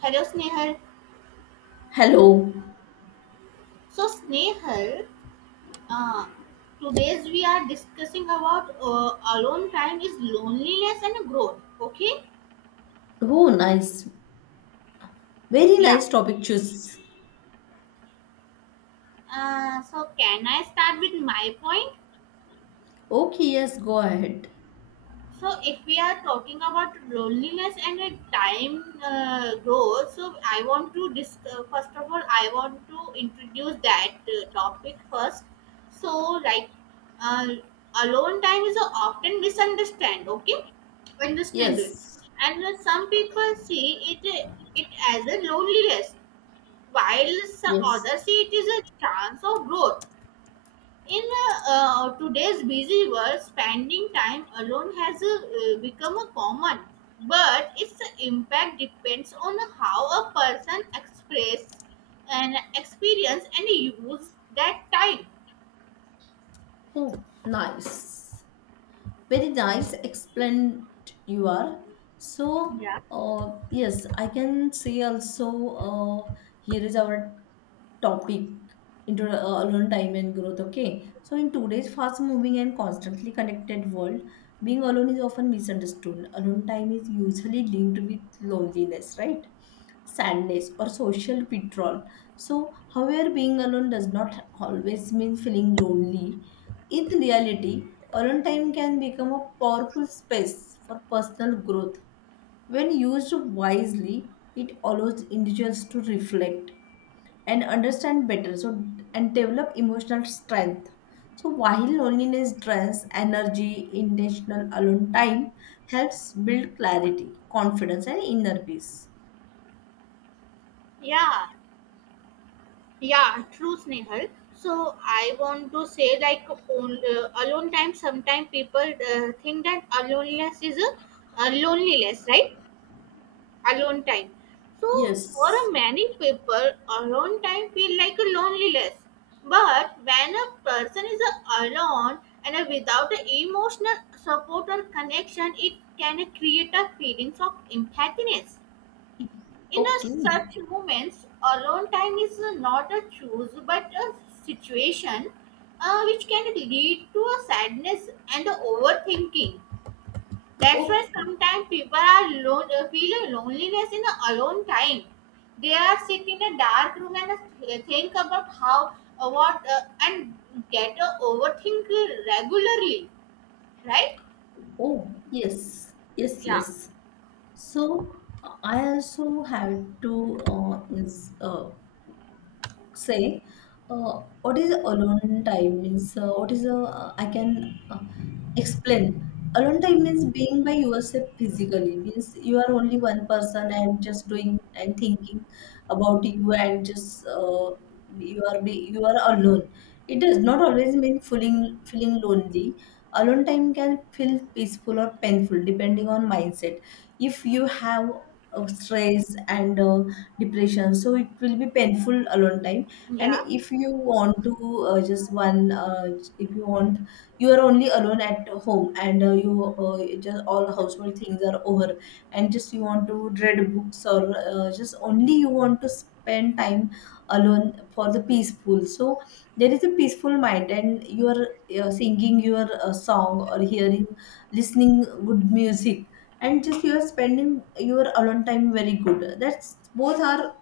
Hello, Snehal. Hello. So, Snehal, uh, today's we are discussing about alone time is loneliness and growth. Okay? Oh, nice. Very Yeah, nice topic choose. Can I start with my point? Okay, yes, go ahead. So if we are talking about loneliness and a time growth, so I want to first of all I want to introduce that topic first. So like uh, alone time is often misunderstood. Okay, understand it, Yes. and some people see it it as a loneliness, while some Yes. others see it is a chance of growth. In today's busy world, spending time alone has become a common, but its impact depends on how a person express and experience and use that time. Oh, nice. Very nice explained you are. So, Yeah, yes, I can say also here is our topic into alone time and growth. Okay, so in today's fast moving and constantly connected world, being alone is often misunderstood. Alone time is usually linked with loneliness, right, sadness or social withdrawal. So however, being alone does not always mean feeling lonely. In reality, alone time can become a powerful space for personal growth when used wisely. It allows individuals to reflect and understand better. So and develop emotional strength. So while loneliness drains energy, intentional alone time helps build clarity, confidence and inner peace. yeah, yeah. True, Snehal. So I want to say like on, alone time. Sometimes people think that aloneness is a loneliness, right? Alone time. So for Yes. a many people, alone time feel like a loneliness. But when a person is alone and without a emotional support or connection, it can create a feelings of emptiness. In a Okay. such moments, alone time is not a choose but a situation which can lead to a sadness and a overthinking. That's why Okay. sometimes people are feel a loneliness in the alone time. They are sit in a dark room and think about how, what, and get overthink regularly, right? Oh, yes. Yes, Yeah. yes. So I also have to is say what is alone time means, what is, I can explain. Alone time means being by yourself physically, means you are only one person and just doing and thinking about you, and just you are alone. It does not always mean feeling lonely. Alone time can feel peaceful or painful depending on mindset. If you have stress and depression, so it will be painful alone time. And Yeah, if you want to just one, if you want, you are only alone at home and you just all household things are over, and just you want to read books, or just only you want to spend time alone for the peaceful. So there is a peaceful mind and you are singing your song or hearing, listening good music, and just you are spending your alone time very good. That's both are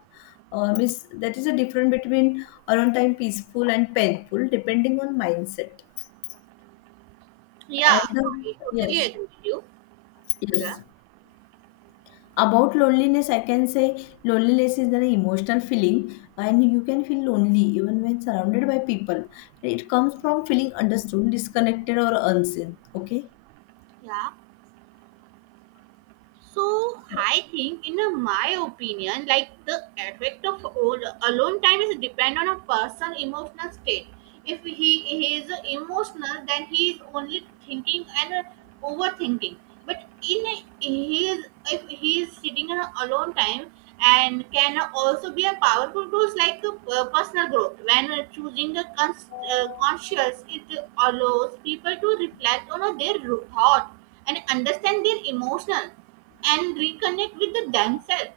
miss, that is a difference between alone time peaceful and painful depending on mindset. yeah, And I totally yes, agree with you. Yeah, yes. About loneliness, I can say loneliness is an emotional feeling, and you can feel lonely even when surrounded by people. It comes from feeling understood, disconnected, or unseen. Okay. yeah. So So, I think, in my opinion, like the effect of alone time is depend on a person' emotional state. If he, he is emotional, then he is only thinking and overthinking. But in a, he is if he is sitting in a alone time and can also be a powerful tools like a personal growth. When choosing a conscious, it allows people to reflect on their thought and understand their emotional and reconnect with the themselves,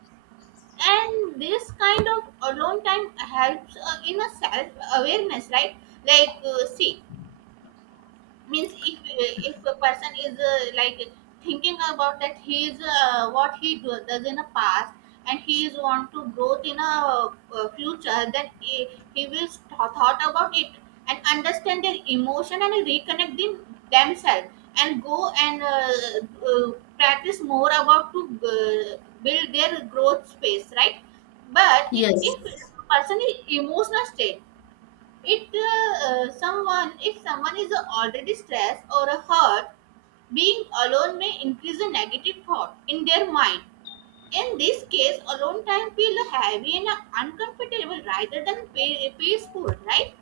and this kind of alone time helps in a self awareness, right? Like see means if a person is like thinking about that he is what he does in a past and he is want to growth in a future, then he will thought about it and understand their emotion and reconnect themselves and go and practice more about to build their growth space, right? But in, if yes. a person is emotional state, it someone if someone is already stressed or hurt, being alone may increase a negative thought in their mind. In this case alone time feel heavy and uncomfortable rather than peaceful, right?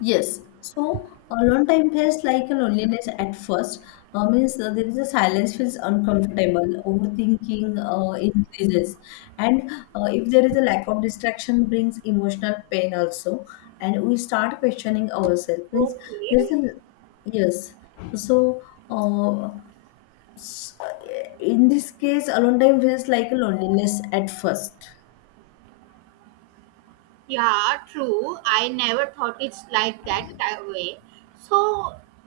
Yes, so alone time feels like a loneliness at first. Means there is a silence feels uncomfortable, overthinking increases, and if there is a lack of distraction, brings emotional pain also, and we start questioning ourselves. Means there is Okay. a, yes, so uh, s- in this case, alone time feels like a loneliness at first. Yeah, true, I never thought it's like that, that way. So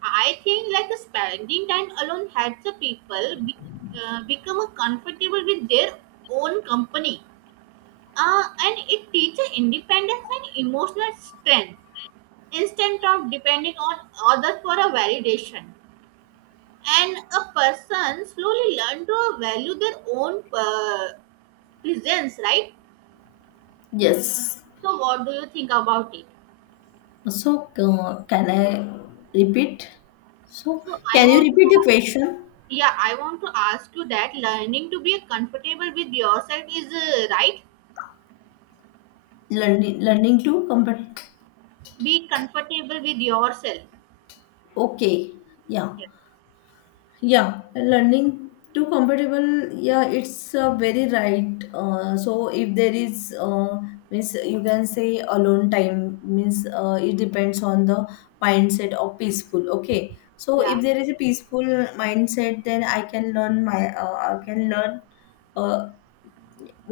I think like spending time alone helps the people become comfortable with their own company, and it teaches independence and emotional strength instead of depending on others for a validation, and a person slowly learn to value their own presence, right? Yes. So what do you think about it? So, can I repeat? So, so i can you want to repeat the question? yeah, I want to ask you that learning to be comfortable with yourself is right. Learning, learning to compare. Be comfortable with yourself. Okay, yeah, Yeah. yeah. Learning to compatible. Yeah, it's very right. So, if there is means, you can say alone time means it depends on the mindset of peaceful. Okay. So, if yeah there is a peaceful mindset, then I can learn my, I can learn uh,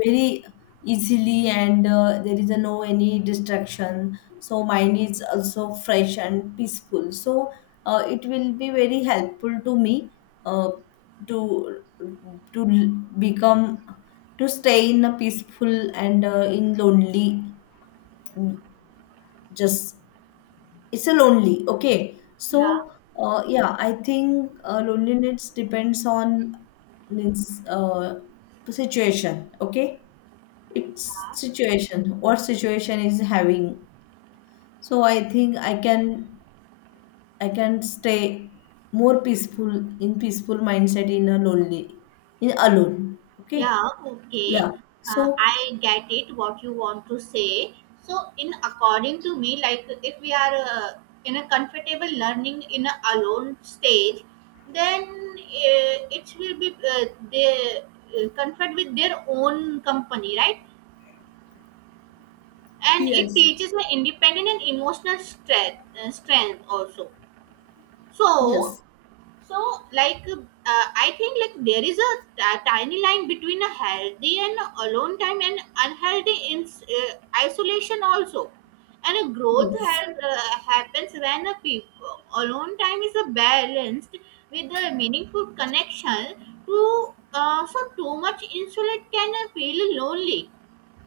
very easily, and there is a no any distraction, so mind is also fresh and peaceful. So it will be very helpful to me uh, to to become, to stay in a peaceful and in lonely, just it's a lonely. Okay, yeah so yeah, I think loneliness depends on, means situation. Okay, it's situation, what situation is having. So I think I can, I can stay more peaceful, in peaceful mindset, in a lonely, in alone. Okay, Yeah, yeah. okay. So I get it what you want to say. So, in according to me, like if we are in a comfortable learning in a alone stage, then it will be they comfort with their own company, right? And it yes, teaches the independent and emotional strength also. So, yes, so like I think like there is tiny line between a healthy and alone time and unhealthy in isolation also, and a yes, happens when a people alone time is a balanced with a meaningful connection to so too much insulate can feel lonely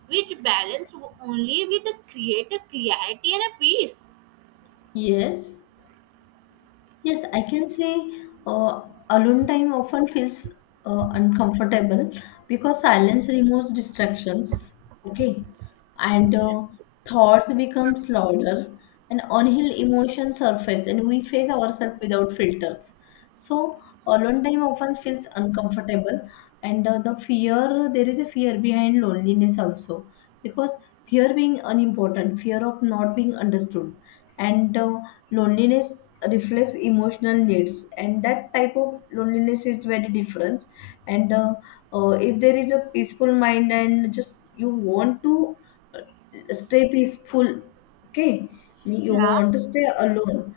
which balance only with the create a clarity and a peace. yes. Yes, I can say uh, alone time often feels uncomfortable because silence removes distractions. Okay, and Okay. Thoughts become louder, and unhealed emotions surface, and we face ourselves without filters. So alone time often feels uncomfortable, and the fear, there is a fear behind loneliness also, because fear being unimportant, fear of not being understood, and loneliness reflects emotional needs, and that type of loneliness is very different. And if there is a peaceful mind and just you want to stay peaceful, okay, you yeah want to stay alone,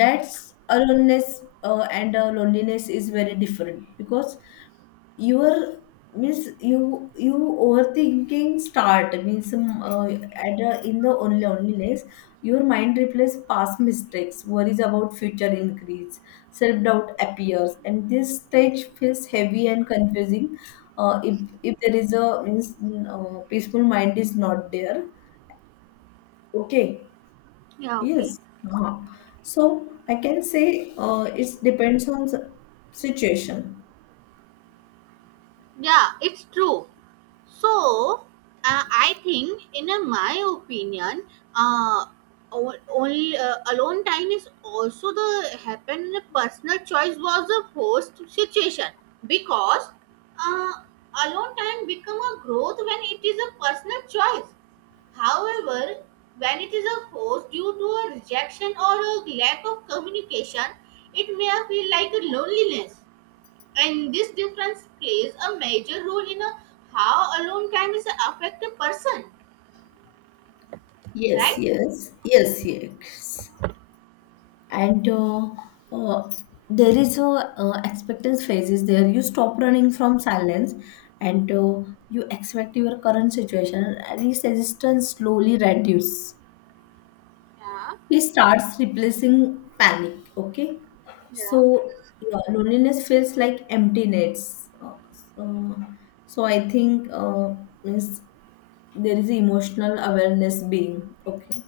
that's aloneness. And loneliness is very different because your, means you, you overthinking start, means at a, in the only loneliness, your mind replaces past mistakes, worries about future increase, self doubt appears, and this stage feels heavy and confusing. If there is a means peaceful mind is not there. Okay. yeah okay Yes. Uh-huh. So I can say it depends on the situation. Yeah, it's true. So, I think, in a, my opinion, uh, only alone time is also the happen. Personal choice was a forced situation because uh, alone time become a growth when it is a personal choice. However, when it is a force due to a rejection or a lack of communication, it may feel like a loneliness and this difference plays a major role in a, how alone can is affect a person, Yes, right? yes, yes, yes. And uh, there is a expectance phases, there you stop running from silence, and you expect your current situation, and this resistance slowly reduce. Yeah, It starts replacing panic, okay. yeah. So yeah, loneliness feels like emptiness. So, so I think means there is emotional awareness being, okay.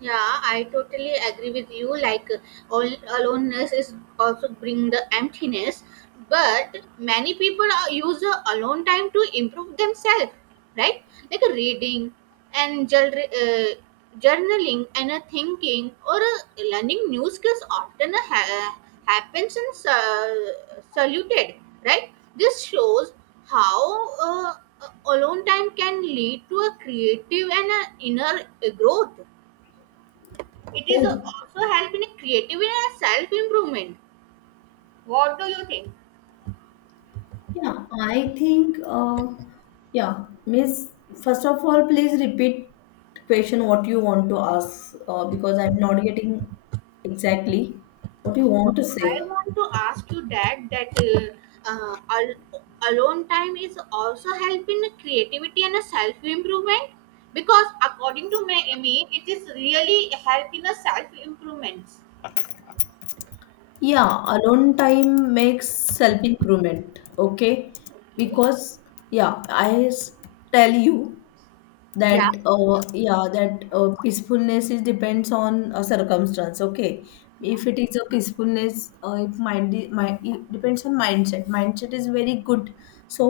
Yeah, I totally agree with you. Like, all aloneness is also bring the emptiness, but many people are, use the alone time to improve themselves, right? Like a reading and uh, journaling and a thinking or a learning new skills often happens and saluted, right? This shows how uh, alone time can lead to a creative and an inner growth. It is Oh. also helping in creativity and self improvement. What do you think? Yeah, I think, yeah, Miss, first of all, please repeat question what you want to ask, because I'm not getting exactly what you So want to say. I want to ask you that alone time is also helping in creativity and self improvement because according to my me, it is really helping the self improvement. Yeah, alone time makes self improvement, okay? Okay. Because, yeah, tell you. Yeah. That yeah, that peacefulness is depends on a circumstance, okay. Yeah. If it is a peacefulness, if mind, mind, it depends on mindset, mindset is very good. So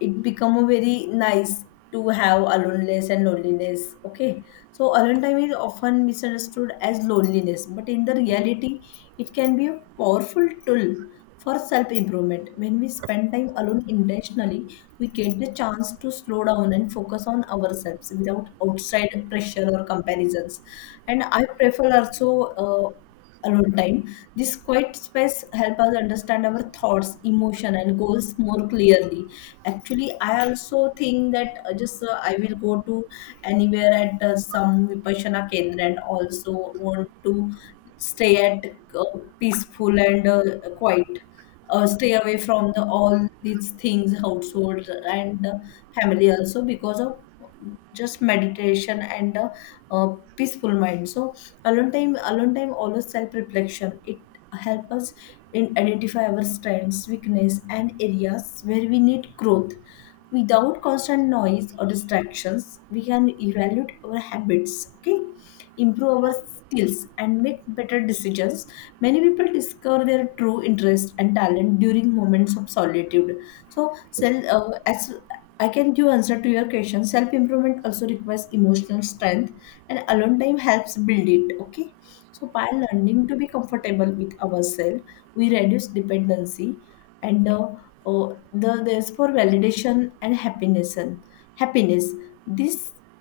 it become a very nice to have aloneness and loneliness, okay. So alone time is often misunderstood as loneliness, but in the reality it can be a powerful tool for self improvement. When we spend time alone intentionally, we get the chance to slow down and focus on ourselves without outside pressure or comparisons. And I prefer also alone time. This quiet space help us understand our thoughts, emotion, and goals more clearly. Actually, I also think that just I will go to anywhere at some Vipassana Kendra, and also want to stay at uh, peaceful and quiet, stay away from the all these things household and family also, because of just meditation and uh, peaceful mind. So alone time always self reflection. It help us in identify our strengths, weakness, and areas where we need growth. Without constant noise or distractions, we can evaluate our habits, okay, improve our skills, and make better decisions. Many people discover their true interest and talent during moments of solitude. So, self, as I can give answer to your question, self improvement also requires emotional strength, and alone time helps build it. Okay, so by learning to be comfortable with ourselves, we reduce dependency and oh, the there's for validation and happiness, and happiness. This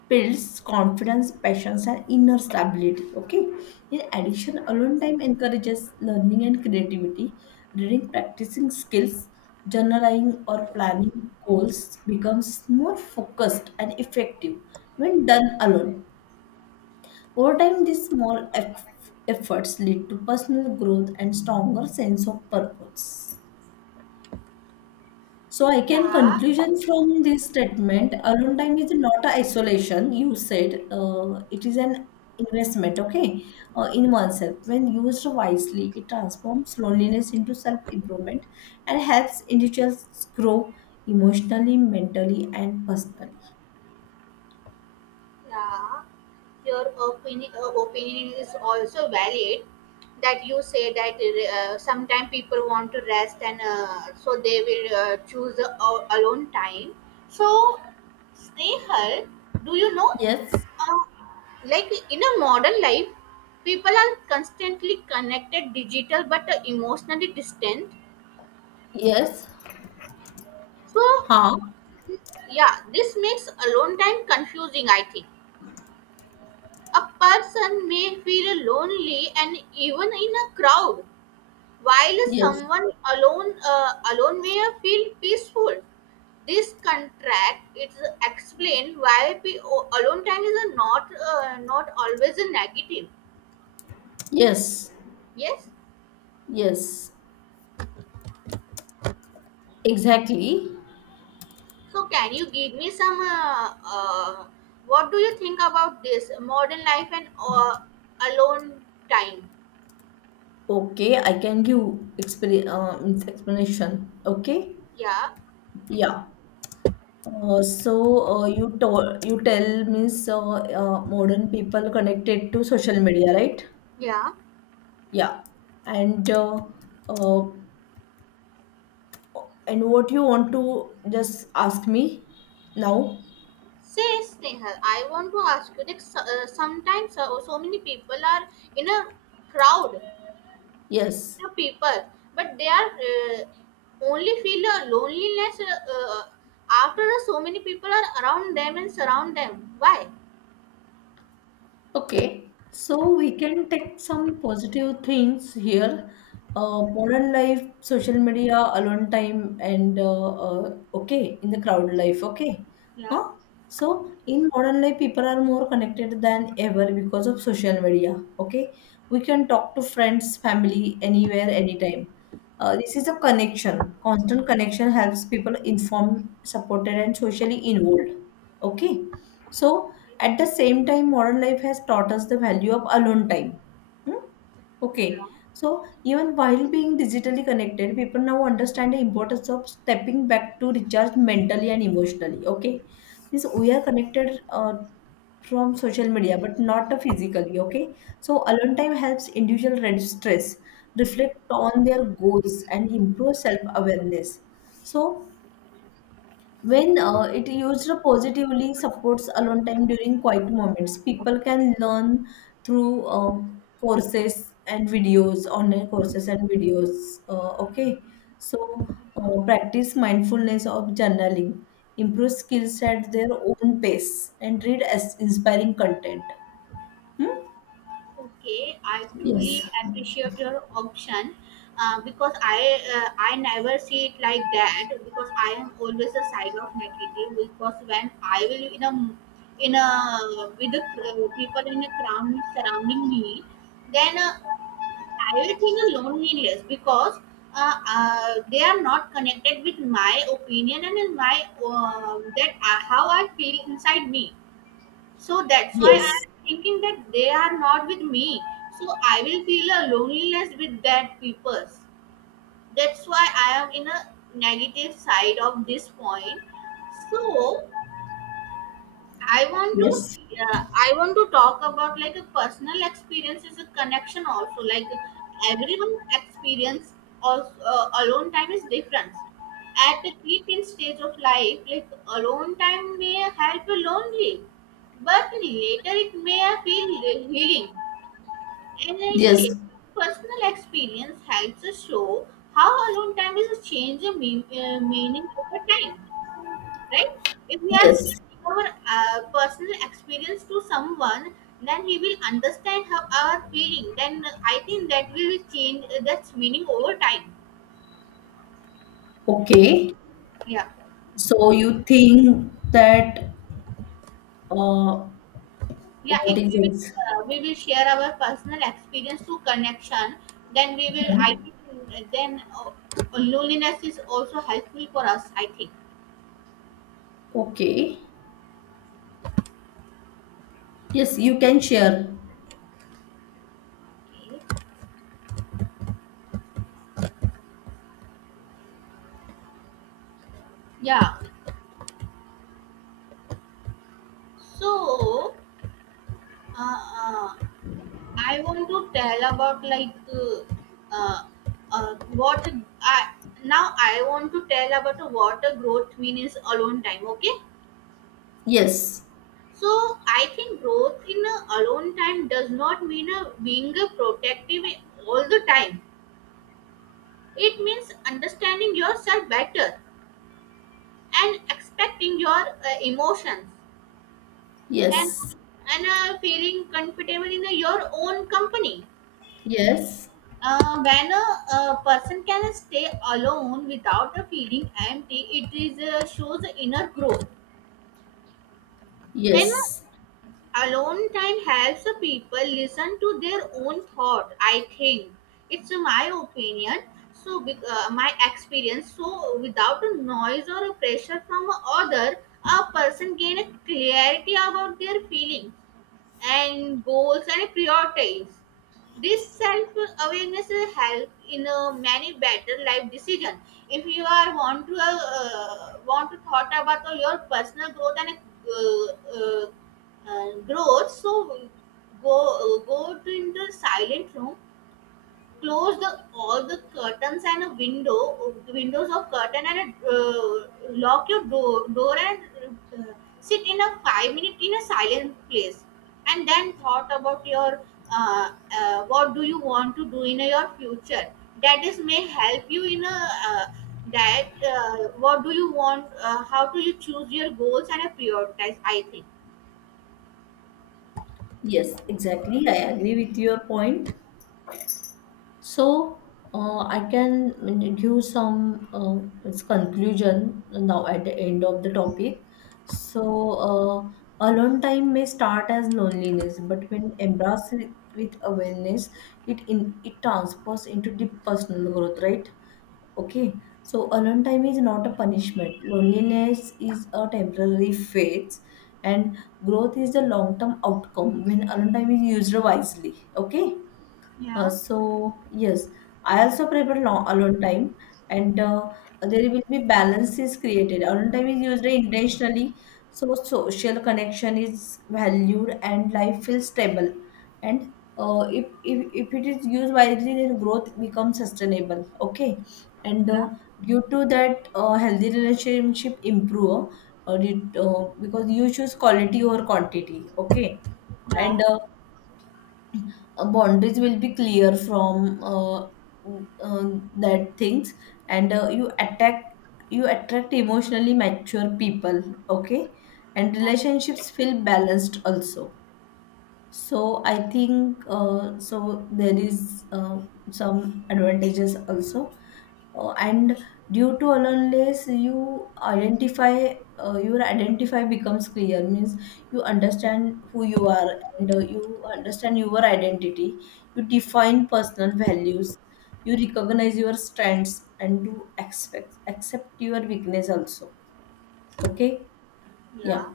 builds confidence, passions and inner stability, okay. In addition, alone time encourages learning and creativity. Reading, practicing skills, journaling or planning goals becomes more focused and effective when done alone. Over time, these small efforts lead to personal growth and stronger sense of purpose. So I can Yeah. conclusion from this statement, alone time is not a isolation. You said it is an investment, okay, in oneself. When used wisely, it transforms loneliness into self-improvement and helps individuals grow emotionally, mentally, and personally. Yeah, your opinion is also valid that you say that sometimes people want to rest and so they will choose alone time. So, Snehal, do you know, Yes, uh, like in a modern life, people are constantly connected, digital, but emotionally distant. yes. So, Huh? yeah, this makes alone time confusing, I think. A person may feel lonely and even in a crowd, while Yes, someone alone may feel peaceful. This contract is explained why alone time is a not not always a negative. yes, Yes. yes. Exactly. So can you give me some? What do you think about this modern life and alone time? Okay, I can give explain, means explanation. Okay, Yeah. yeah. So you told, you tell, means modern people connected to social media, right? Yeah. Yeah, and uh, uh, and what you want to just ask me now? Say Snehal, I want to ask you that sometimes so many people are in a crowd, Yes. in a people, but they are only feel a loneliness after so many people are around them and surround them. Why? Okay, so we can take some positive things here. Modern life, social media, alone time, and okay, in the crowd life, okay. Yeah, Huh? So, in modern life, people are more connected than ever because of social media, okay. We can talk to friends, family, anywhere, anytime. This is a connection. Constant connection helps people informed, supported, and socially involved, okay. So, at the same time, modern life has taught us the value of alone time. Hmm? Okay. yeah. So, even while being digitally connected, people now understand the importance of stepping back to recharge mentally and emotionally. Okay. Means we are connected from social media, but not physically. Okay. So, alone time helps individual reduce stress, reflect on their goals, and improve self awareness. So, when it used positively supports alone time during quiet moments, people can learn through courses and videos, online courses and videos. Okay, so practice mindfulness of journaling, improve skills at their own pace, and read as inspiring content. Hmm? Okay, I truly Yes, appreciate your option because I never see it like that because I am always a side of negative because when I will in a with the people in a crowd surrounding me, then I will feel a loneliness because they are not connected with my opinion and in my that how I feel inside me, so that's why yes, I'm thinking that they are not with me. So I will feel a loneliness with that people. That's why I am in a negative side of this point. So I want to yes, see, I want to talk about like a personal experience is a connection also, like everyone experience also alone time is different. At the creeping stage of life, like alone time may help you lonely, but later it may feel healing. And a yes, shared personal experience helps us show how alone time is a change of meaning over time, right? If we are speaking yes. our personal experience to someone, then he will understand how our feeling. Then I think that will change that's meaning over time. Okay, Yeah, so you think that uh, yeah. what If is we it? We will share our personal experience to connection, then we will. I think then loneliness is also helpful for us, I think. Okay. Yes, you can share. Okay. Yeah. So. Uh, uh, I want to tell about like uh, what I now I want to tell about what a growth means alone time. Okay, Yes. so I think growth in a alone time does not mean a being a protective all the time. It means understanding yourself better and expecting your emotions and Yes. and feeling comfortable in your own company. Yes. When a person can stay alone without feeling empty, it is shows inner growth. And Yes. alone time helps people listen to their own thought, I think. It's my opinion. So my experience. So without noise or pressure from other, a person gain clarity about their feeling and goals and priorities. This self-awareness will help in many better life decision. If you are want to thought about your personal growth and uh, uh, growth, so go to in the silent room, close the all the curtains and a windows of curtain and lock your door and uh, sit in a 5 minute in a silent place and then thought about your uh, what do you want to do in your future. That is may help you in a uh, that what do you want how do you choose your goals and prioritize, I think. Yes. Exactly. I agree with your point. So, I can give some its conclusion now at the end of the topic. So, alone time may start as loneliness, but when embraced with awareness, it in it transfers into deep personal growth, right? Okay, so alone time is not a punishment. Loneliness is a temporary phase, and growth is the long term outcome when alone time is used wisely. Okay, yeah so yes, I also prefer long, alone time, and there will be balances created. Alone time is used intentionally, so social connection is valued and life feels stable. And if it is used wisely, then growth becomes sustainable. Okay, and yeah due to that, healthy relationship improve. Because you choose quality over quantity. Okay, and yeah boundaries will be clear from that things, and you attract emotionally mature people, okay, and yeah relationships feel balanced also. So I think so there is some advantages also, and due to aloneness, you identify your identify becomes clear. Means you understand who you are, and you understand your identity. You define personal values. You recognize your strengths and to expect accept your weakness also. Okay, yeah, yeah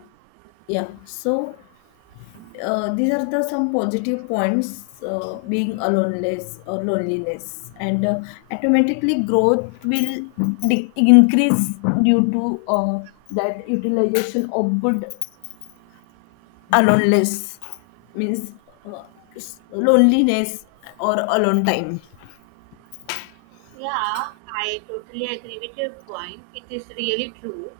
yeah. So these are the some positive points being aloneness or loneliness, and automatically growth will increase due to that utilization of good aloneness, means uh, loneliness or alone time. Yeah, I totally agree with your point. It is really true.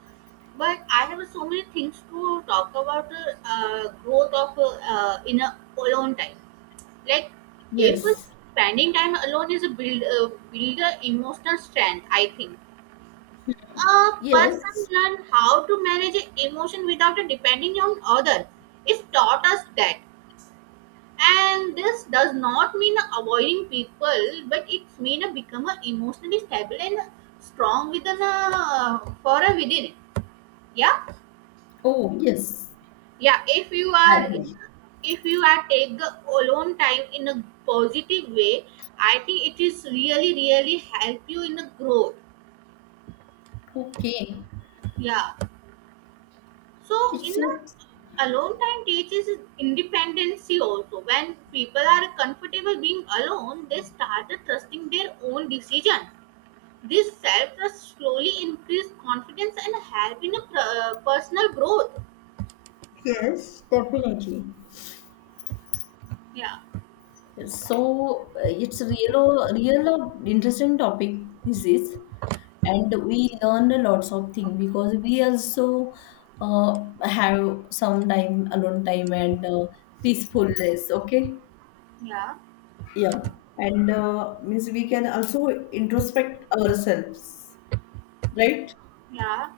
But I have so many things to talk about the growth of in a alone time. Like if Yes, spending time alone is a build a emotional strength, I think. A person yes. learn how to manage emotion without depending on other. It taught us that, and this does not mean avoiding people but it's mean a become a emotionally stable and strong within a for a within it. yeah Oh yes, yeah. I agree. If you are take the alone time in a positive way, I think it is really really help you in the growth. Okay, Yeah, so it's in just a alone time teaches independency also. When people are comfortable being alone, they start trusting their own decision. This self trust slowly increased confidence and help in a personal growth. yes, definitely. Yeah, So it's a real, real interesting topic this is, and we learn a lots of things, because we also have some time alone time and peacefulness. Okay, yeah, yeah. And means we can also introspect ourselves, right? yeah.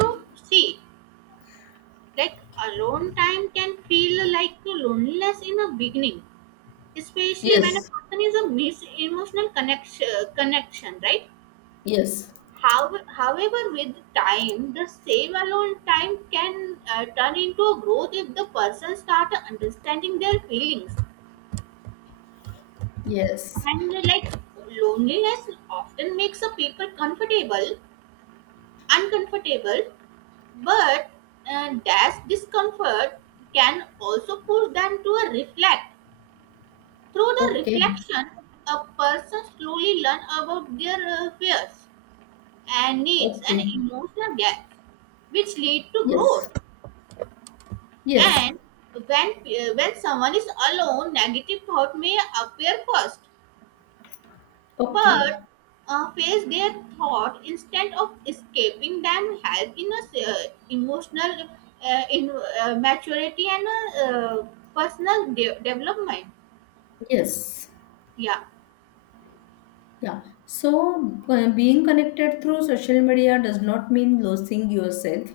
Yeah. see, like alone time can feel like loneliness in the beginning, especially when a Yes, person is a miss emotional connection, right? yes, How, however, with time, the same alone time can turn into a growth if the person start understanding their feelings. yes. And like loneliness often makes a people uncomfortable, but that discomfort can also push them to a reflect. Through the Okay, reflection, a person slowly learn about their fears and needs and okay, emotional gaps, which lead to yes, growth. yes, And when someone is alone, negative thought may appear first. okay, But face their thought instead of escaping them, help in a emotional in maturity and uh, personal development. yes. Yeah. Yeah. So, being connected through social media does not mean losing yourself.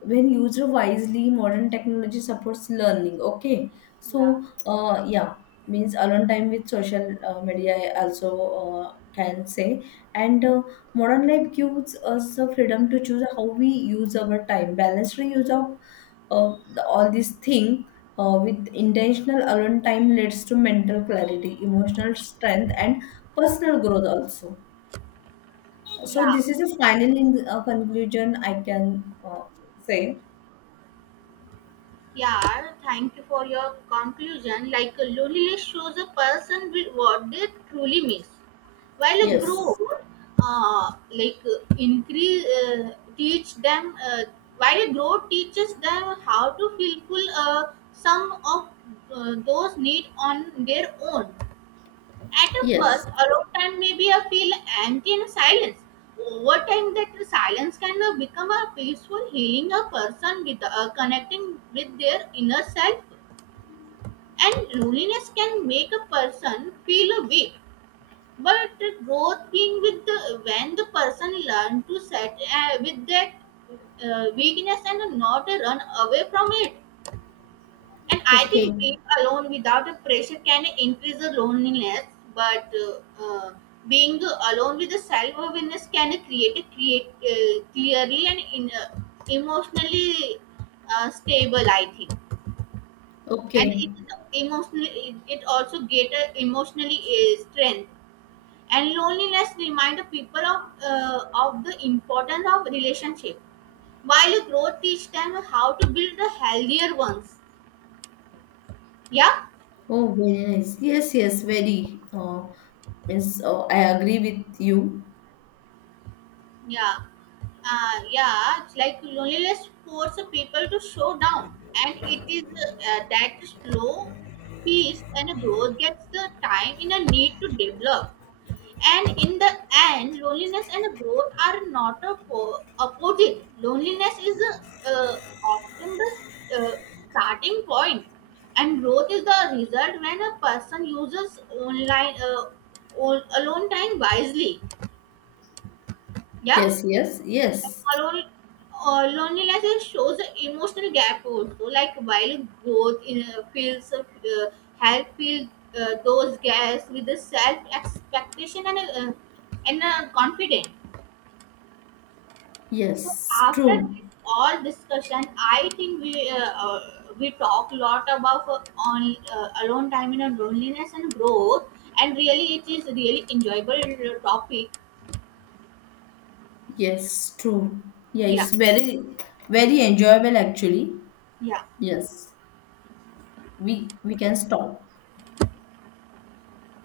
When used wisely, modern technology supports learning. Okay, Yeah. so yeah, means alone time with social media, I also can say, and modern life gives us the freedom to choose how we use our time. Balanced use of the, all these thing, with intentional alone time leads to mental clarity, emotional strength, and personal growth also. So Yeah, this is a final in, conclusion I can say. yeah. Thank you for your conclusion. Like loneliness shows a person with what they truly miss. While a Yes. grown like increase teach them While a grown teaches them how to fulfill some of those need on their own. At a Yes. first alone time maybe I feel empty and silence. Over time that silence can become a peaceful, healing a person with connecting with their inner self. And loneliness can make a person feel weak, but growth being with the when the person learn to set with that weakness and not run away from it. And I Okay. think being alone without a pressure can increase the loneliness, but uh, uh, being alone with the self awareness can create clearly and emotionally stable, I think. And it Okay. emotionally it also get a emotionally strength. And loneliness remind the people of the importance of relationship, while growth teach them how to build the healthier ones. yeah Oh, very nice. Yes, yes, very. Means, I agree with you. yeah yeah, it's like loneliness forces people to slow down, and it is that slow peace, and growth gets the time in a need to develop. And in the end, loneliness and growth are not a opposite. Loneliness is uh, often the uh, starting point, and growth is the result when a person uses online alone time wisely. Yeah, Yes, yes, yes. alone. Loneliness shows the emotional gap also. Like while growth feels help fill those gaps with the self expectation and confident. So Yes, after true. this all discussion, I think we talk a lot about on alone time and loneliness and growth, and really it is really enjoyable topic. Yes, true. Yeah, it's Yeah, very, very enjoyable actually. yeah. Yes, we can stop.